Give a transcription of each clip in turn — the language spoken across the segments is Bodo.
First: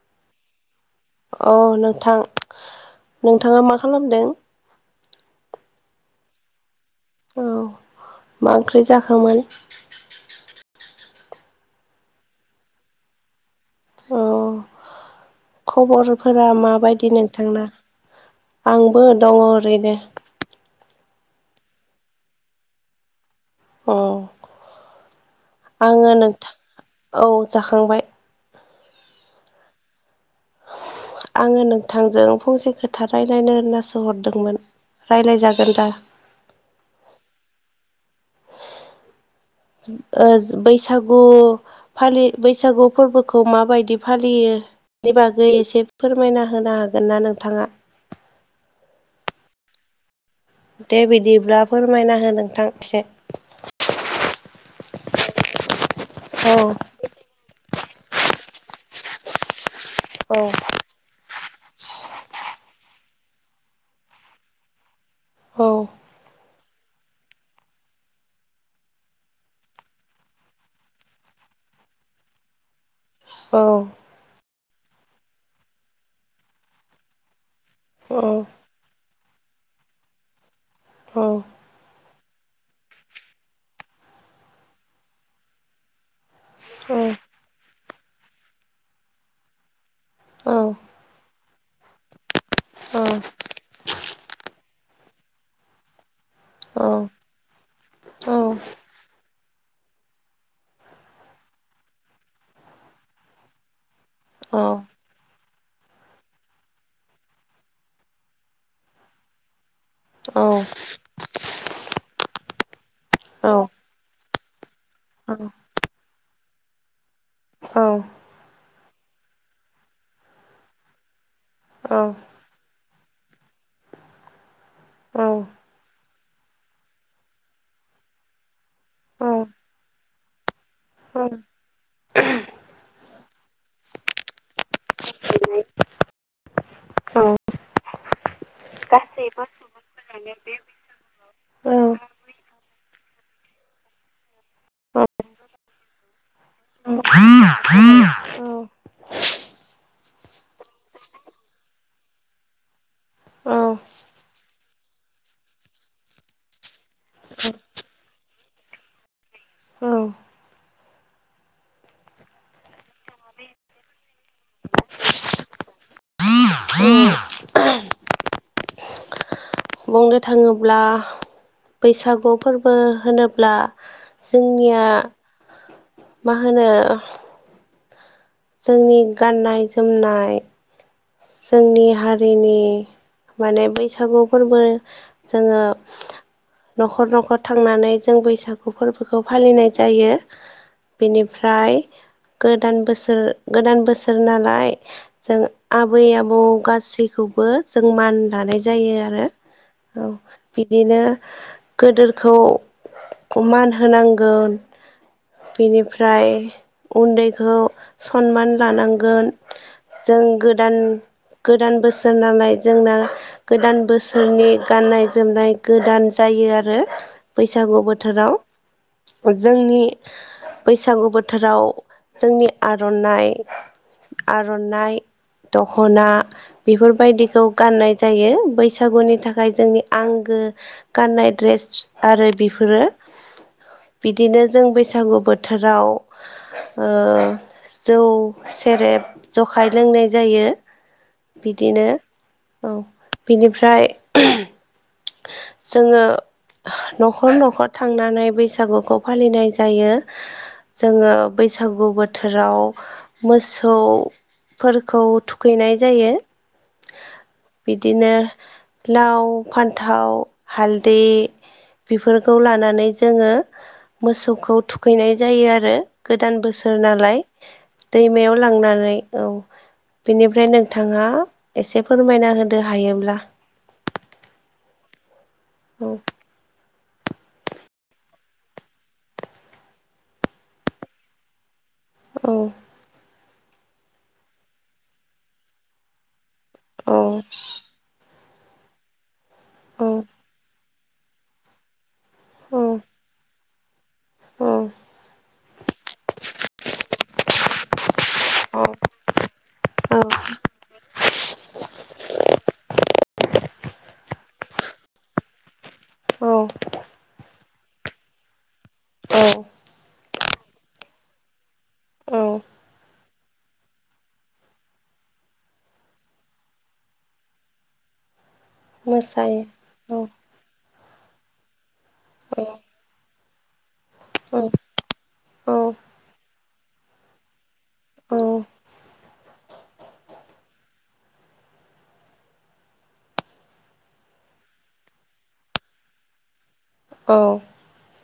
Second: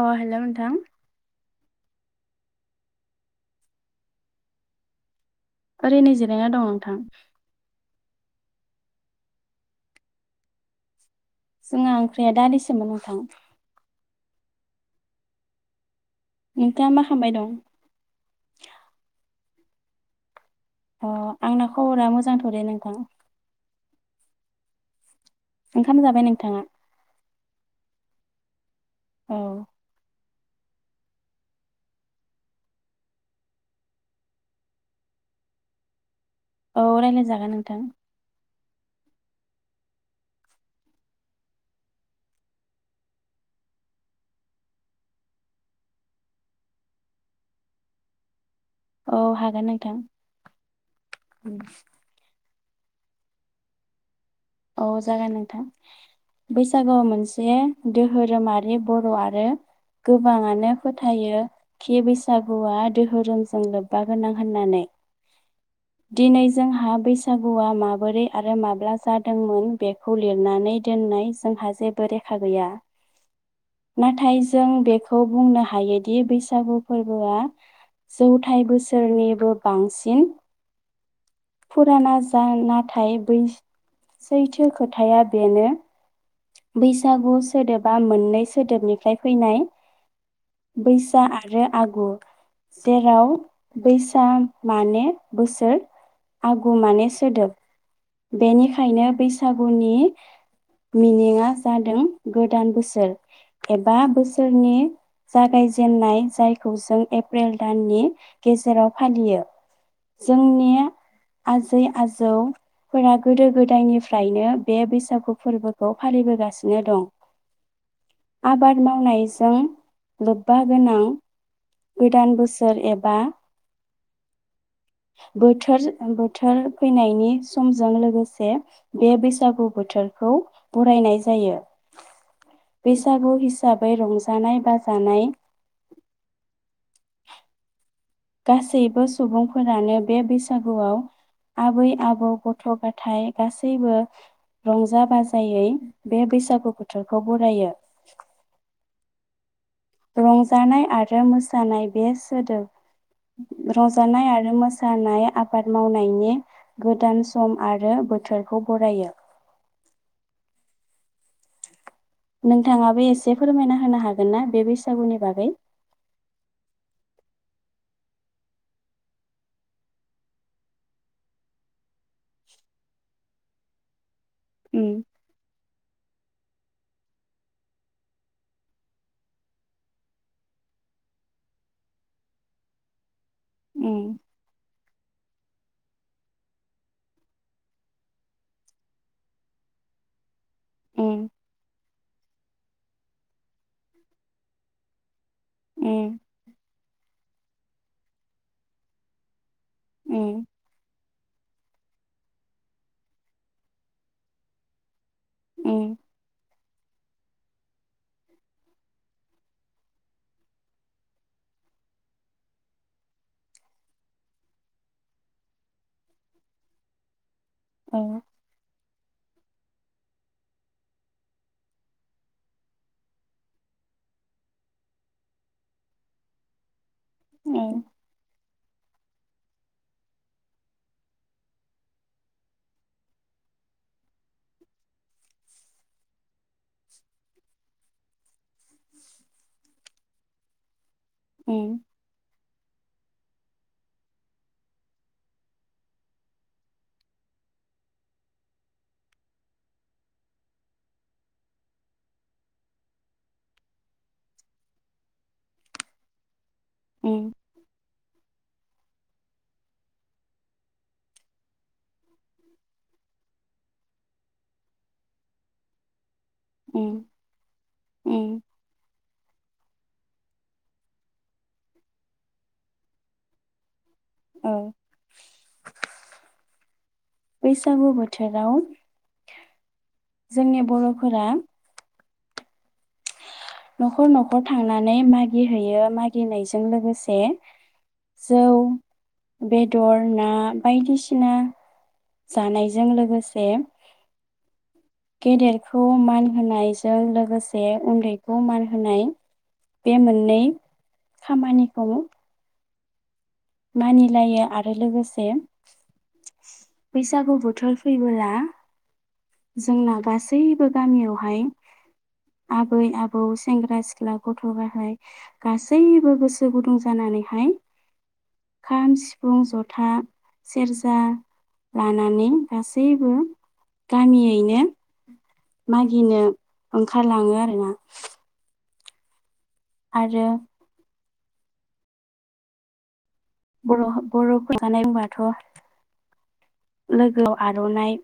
अ हेलौ नोंथां। औ नोंथां नोंथाङा मा खालामदों। ओरैनो जिरायना दं नोंथां। औ मा ओंख्रि जाखोमोन? जोंहा ओंख्रिया दालिसोमोन नोंथां। औ खबरफोरा नोंथाङा मा माबायदि खालामबाय दं नोंथांना आंबो दङ ओरैनो। अ आंना खबरा मोजांथ' दे नोंथां अ ओंखाम आङो जाबाय नोंथाङा नोंथां औ जाखांबाय। औ। आङो नोंथांजों फंसे खोथा रायलायनो होननासो हरदोंमोन। रायलायजागोन दा। औ रायलायजागोन नोंथां। ओ‌ बैसागु फालि बैसागु फोरबोखौ माबायदि फालियो। बेनि बागै एसे फोरमायना होनो हागोन ना नोंथाङा। औ हागोन नोंथां। दे बिदिब्ला फोरमायना हो नोंथां एसे। औ जागोन नोंथां औ बैसागुआव मोनसे दोहोरोमारि बर'आ आरो औ गोबाङानो फोथायो। खि बैसागुआ दोहोरोमजों लोब्बा गोनां होननानै। औ दिनै जों हा बैसागुआ माबोरै आरो माब्ला जा दोंमोन बेखौ लिरनानै दोननाय जोंहा जेबो रेखा गैया। नाथाय जों बेखौ बुंनो हायोदि बैसागु फोरबोआ जौथाय बोसोरनिबो बांसिन। फुराना जा नाथाय बै सैथो खोथाया बेनो। बैसागु सोदोबा मोननै सोदोबनिफ्राय फैनाय। बैसा आरो आगु। जेराव बैसाग माने बोसोर। आगु माने सोदोब बेनिखायनो बैसागुनि मिनिङा जादों गोदान बोसोर एबा बोसोरनि जागायजेननाय जायखौ जों एप्रिल दाननि गेजेराव फालियो। जोंनि आजै आजौ फोर गोदो गोदायनिफ्रायनो बे बैसागु फोरबोखौ फालिबोगासिनो दं। औ आबाद मावनायजों लोब्बा गोनां। गोदान बोसोर एब बा बोथोर बोथोर फैनायनि सि समजों लोगोसे बे बैसागु बोथोरखौ। बरायनाय जायो बैसागु हिसाबै रंजानाय बाजानाय औ गासैबो सुबुंफोरानो बे बैसागुआव आबै आबौ गथ गथ' गथाय गासैबो। रंजा बाजायै बे बैसागु बोथोरखौ बरायो। रंजानाय आरो मोसानाय बे सोदोब रंजानाय आरो मोसानाय आबाद मावनायनि गोदान सम आरो बोथोरखौ बरायो। औ नोंथाङाबो एसे फोरमायना होनो हागोन ना बे बैसागुनि बागै बुंनो थाङोब्ला बैसागु फोरबो होनोब्ला। जोंनिया उम मा होनो जोंनि गाननाय जोमनाय जोंनि हारिनि। माने उम बैसागु फोरबो जोङो न'खर न'खर थांनानै जों बैसागु फोरबोखौ फालिनाय जायो। उम बेनिफ्राय। गोदान बोसोर गोदान बोसोर नालाय जों आबै उम आबौ गासैखौबो जों मान दानाय जायो आरो। औ उम बिदिनो गोदोरखौ मान होनांगोन। उम बेनिफ्राय। उन्दैखौ सनमान लानांगोन जों गोदान गोदान बोसोर नालाय जोंना गोदान बोसोरनि गाननाय जोमनाय गोदान जायो। जायो आरो बैसागु औ बोथोराव जोंनि बैसागु बोथोराव जोंनि आर'नाइ आर'नाइ दख'ना बेफोरबायदिखौ गाननाय जायो बैसाग। बैसागुनि थाखाय जोंनि आंगो गाननाय द्रेस आरो बेफोरो। बिदिनो जों बैसागु बोथोराव ओ जौ सेरेब जखाय लोंनाय जायो उम बिदिनो औ बिनिफ्राय जोङो न'खर न'खर थांनानै बैसागुखौ फालिनाय जायो। जोङो बैसागु बोथोराव मोसौ। फोरखौ थुखैनाय जायो। उम बिदिनो लाव फान्थाव हालदै। बेफोरखौ लानानै जोङो मोसौखौ थुखैनाय जायो आरो। गोदान बोसोर उम नालाय दैमायाव उम लांनानै औ बेनिफ्राय नोंथाङा एसे फोरमायना होदो हायोब्ला औ औ बैसागु बोथोराव जोंनि बर'फोरा औ न'खर न'खर थांनानै मागिहैयो मागिनायजों औ लोगोसे जौ, औ बेदर, ना, बायदिसिना औ जानायजों लोगोसे औ गेदेरखौ मान होनायजों लोगोसे उन्दैखौ मान होनाय बे औ मोननै खामानिखौ [unintelligible] मानि लायो आरो लोगोसे औ बैसागु बो बोथोर फैबोला औ जोंना गासैबो गामियावहाय औ आबै आबौ सेंग्रा सिख्ला गथ' गाहाय गासैबो गोसो गुदुं जाना नैहाय [unintelligible] खाम, सिफुं, मोसायो जथा, औ सेरजा लानानै औ गासैबो औ गामियैनो औ मागिनो ओंखारलाङो आरो ना। औ आरो बर बर'खौ जानाय बाथ' औ लोगोआव आर'नाइ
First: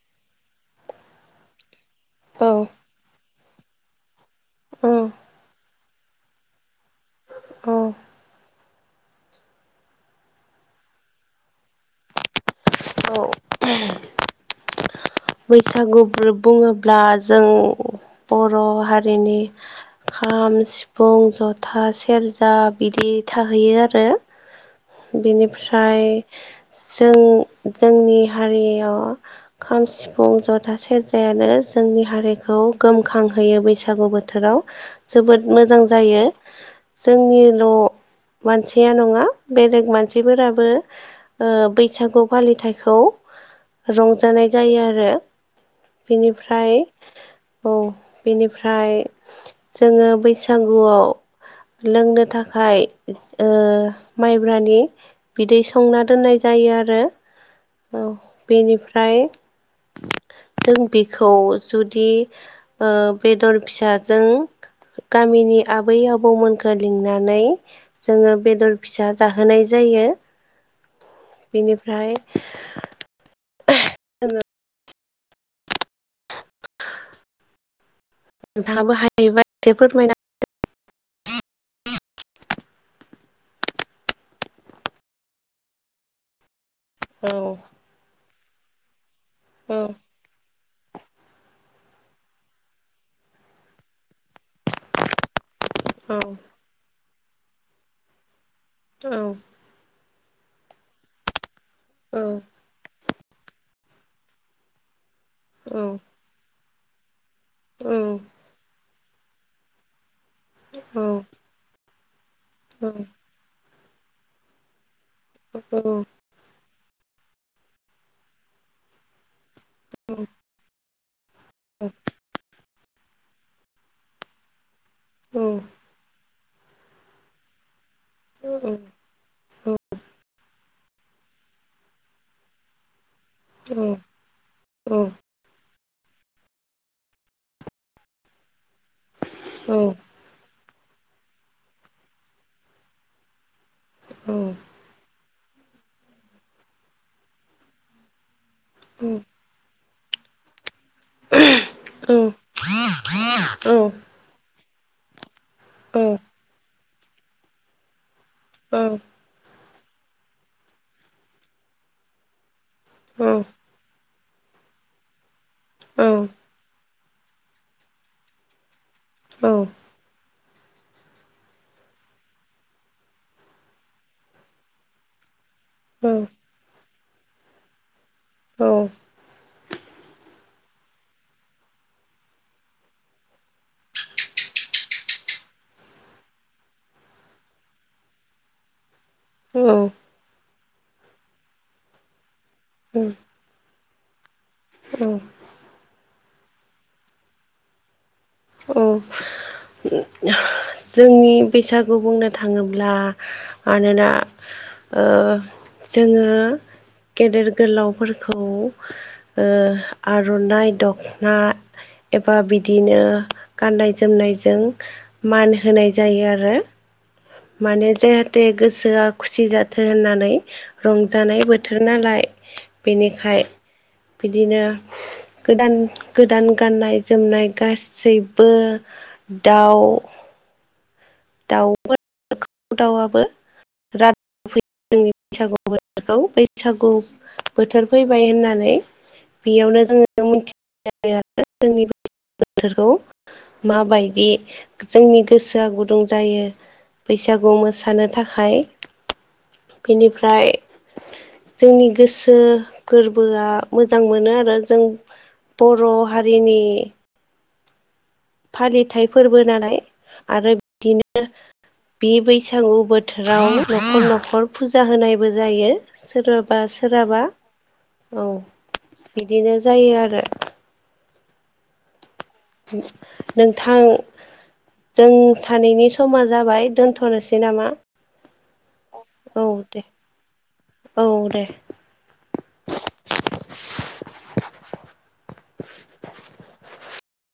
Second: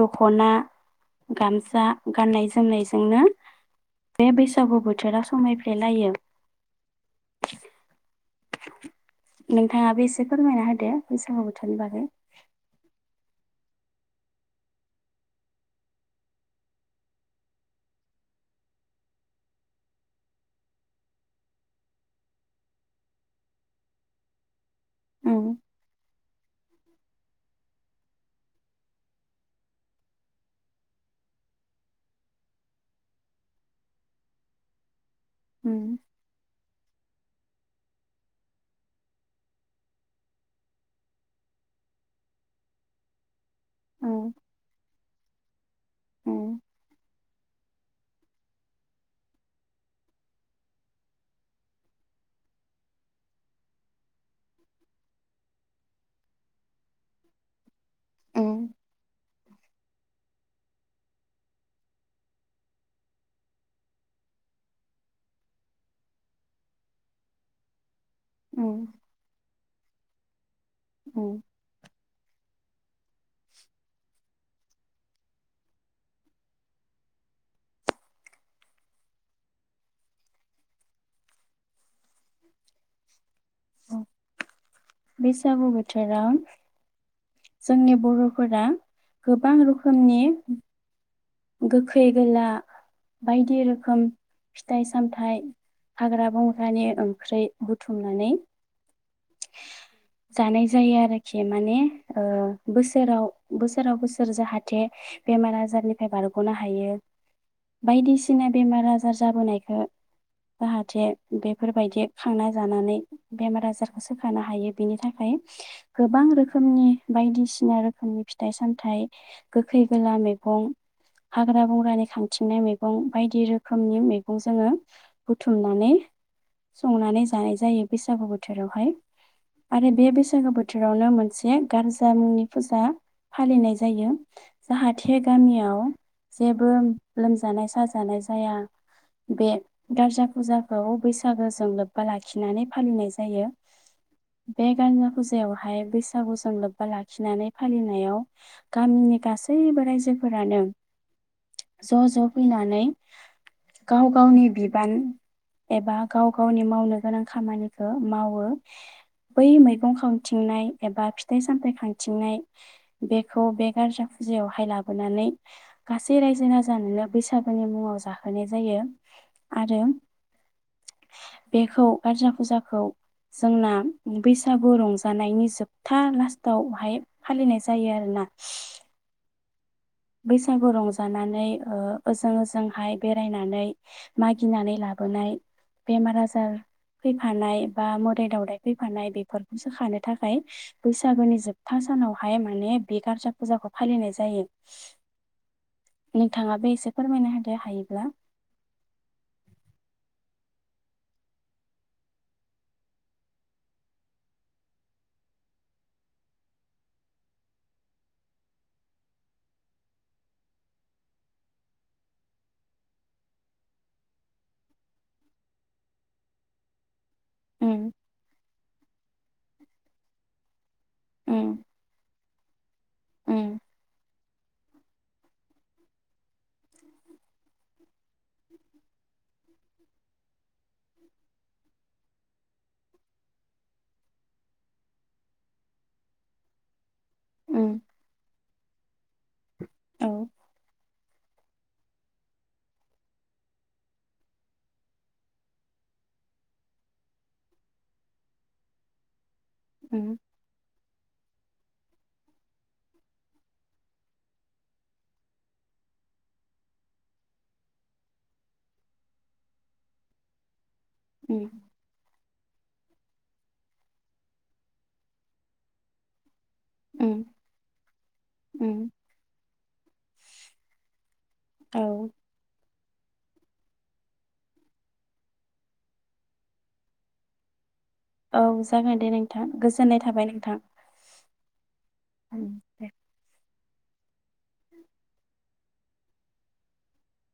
दख'ना गामसा औ गाननाय जोमनायजोंनो बे बैसागु औ बोथोरा समायफ्लेलायो। नोंथाङाबो एसे फोरमायना होदो बैसागु बोथोरनि बागै बैसागुफोर बुङोब्ला जों बर' हारिनि खाम, सिफुं, जथा, सेरजा बिदि थाहैयो आरो। उम बेनिफ्राय जों जोंनि हारियाव खाम सि फुं जथा, सेरजायानो जोंनि हारिखौ गोमखांहोयो बैसागु बोथोराव। जोबोद मोजां उम जायो जोंनिल' मानसिया नङा बेलेग मानसिफोराबो बैसागु फालिथायखौ रंजानाय जायो आरो उम बेनिफ्राय औ बेनिफ्राय जोङो बैसागुआव लोंनो थाखाय ओ माइब्रानि बिदै संना दोननाय जा यो आरो उम बेनिफ्राय जों बेखौ जुदि ओ बेदर फिसाजों गामिनि आबै आबौमोनख लिंनानै जोङो बेदर उम फिसा जाहोनाय जायो। उम बिनिफ्राय [inaudible] [unintelligible] नोंथांआबो हायोबा एसे फोरमायना होदो द [inaudible] [unintelligible] बेसागु बोथोराव औ जोंनि बर'फोरा गोबां औ रोखोमनि गोखै गोला बायदि रोखोम फिथाइ सामथाइ। औ हाग्रा बंग्रानि ओंख्रि बुथुमनानै। औ। जानाय जायो आरोखि माने औ बोसोराव बोसोराव बोसोर जाहाथे। बेमार औ आजारनिफ्राय बारग'नो हायो। बायदिसिना बेमार आजार जाबोनायखौ। औ जाहाथे औ बेफोरबायदि खांना जानानै बेमार आजार। सोखानो हायो बिनि थाखाय। औ। गोबां रोखोमनि बायदिसिना रोखोमनि फिथाइ सामथाइ गोखै गोला मैगं। हाग्रा बंग्रानि खांथिंनाय मैगं मैगं बायदि रोखोमनि मैगं जोङो औ बुथुमनानै। संनानै जानाय जायो बैसागु औ बोथोर। बेयावहाय आरो बे बैसागो बोथोरावनो मोनसे गारजा मुंनि फुजा। फालिनाय जायो। जाहाथे गामियाव जेबो लोमजानाय साजानाय जाया। बे गारजा फुजाखौ बैसागोजों लोब्बा लाखिनानै फालिनाय जायो। बे गारजा फुजायावहाय बैसागुजों लोब्बा लाखिनानै फालिनायाव। गामिनि गासैबो रायजोफोरानो ज' ज' फैनानै। गाव गावनि बिबान एबा गाव गावनि मावनो गोनां खामानिखौ। मावो बै मै। बिफं खांथिंनाय एबा फिथाइ सामथायाइ खांथिंनाय बेखौ बे गारजा फुजायावहाय ला। लाबोनानै गासै रायजो राजानोनो बैसागुनि मुङाव जाहोनाय जायो। आरो बेखौ गारजा फुजा। खौ जोंना बैसागु रंजानायनि जोबथा लास्टआवहाय। फालिनाय जायो आरोना। औ। बैसागु रंजानानै ओजों ओजोंहाय बेरायनानै मागिनानै लाबो। अनाय बेनार आजार फैफानाय बा मोदाइ दावदाइ फैफिननाय बेफ सोखानो थाखाय बैसागुनि जोबथा सानावहाय माने बे गारजा फुजाखौ फालिनाय जायो। नोंथाङा बे एसे फोरमायना होदो हायोब्ला। औ। जोंनि बैसागु बुंनो थाङोब्ला मानोना। ओ जोङो। गेदेर गोलावफोरखौ ओ आर'नाइ दख'ना। एबा बिदिनो। गाननाय जोमनायजों मान होनाय जायो आरो। माने उम जेहाथे गोसोआ खुसि जाथो होननानै। रंजानाय उम बोथोर नालाय। बेनिखाय उम बिदिनो। गोदान गोदान गाननाय जोमनाय गासैबबो दाउ [inaudible] दाउ फ दाउआबो बिराद जोंनि बैसागु बोथोरखौ बैसागु उम बोथोर फैबाय होननानै। बेयावनो औ जोङो मिथिनायायो आरो जोंनि बोथोरखौ। माबायदि जोंनि गोसोआ गुदुं जायो। बैसागु मोसानो थाखाय उम बेनिफ्राय। जोंनि गोसो गोरबोआ मोजां मोनो आरो जों। बर' हारिनि। फालिथाइ फोरबो दानाय आरो बिदिनो उम बे बैसो बैसागु बोथोराव न'खर न'खर फुजा होनायबो जायो सोरब बा उम सोरहाबा औ उम बिदिनो जायो आरो । औ । नोंथां दोंथानैनि समा जाबाय दोनथ'नोसै नामा? औ जागोन दे नोंथां औ दे गोजोननाय थाबाय नोंथां औ दे । दे ।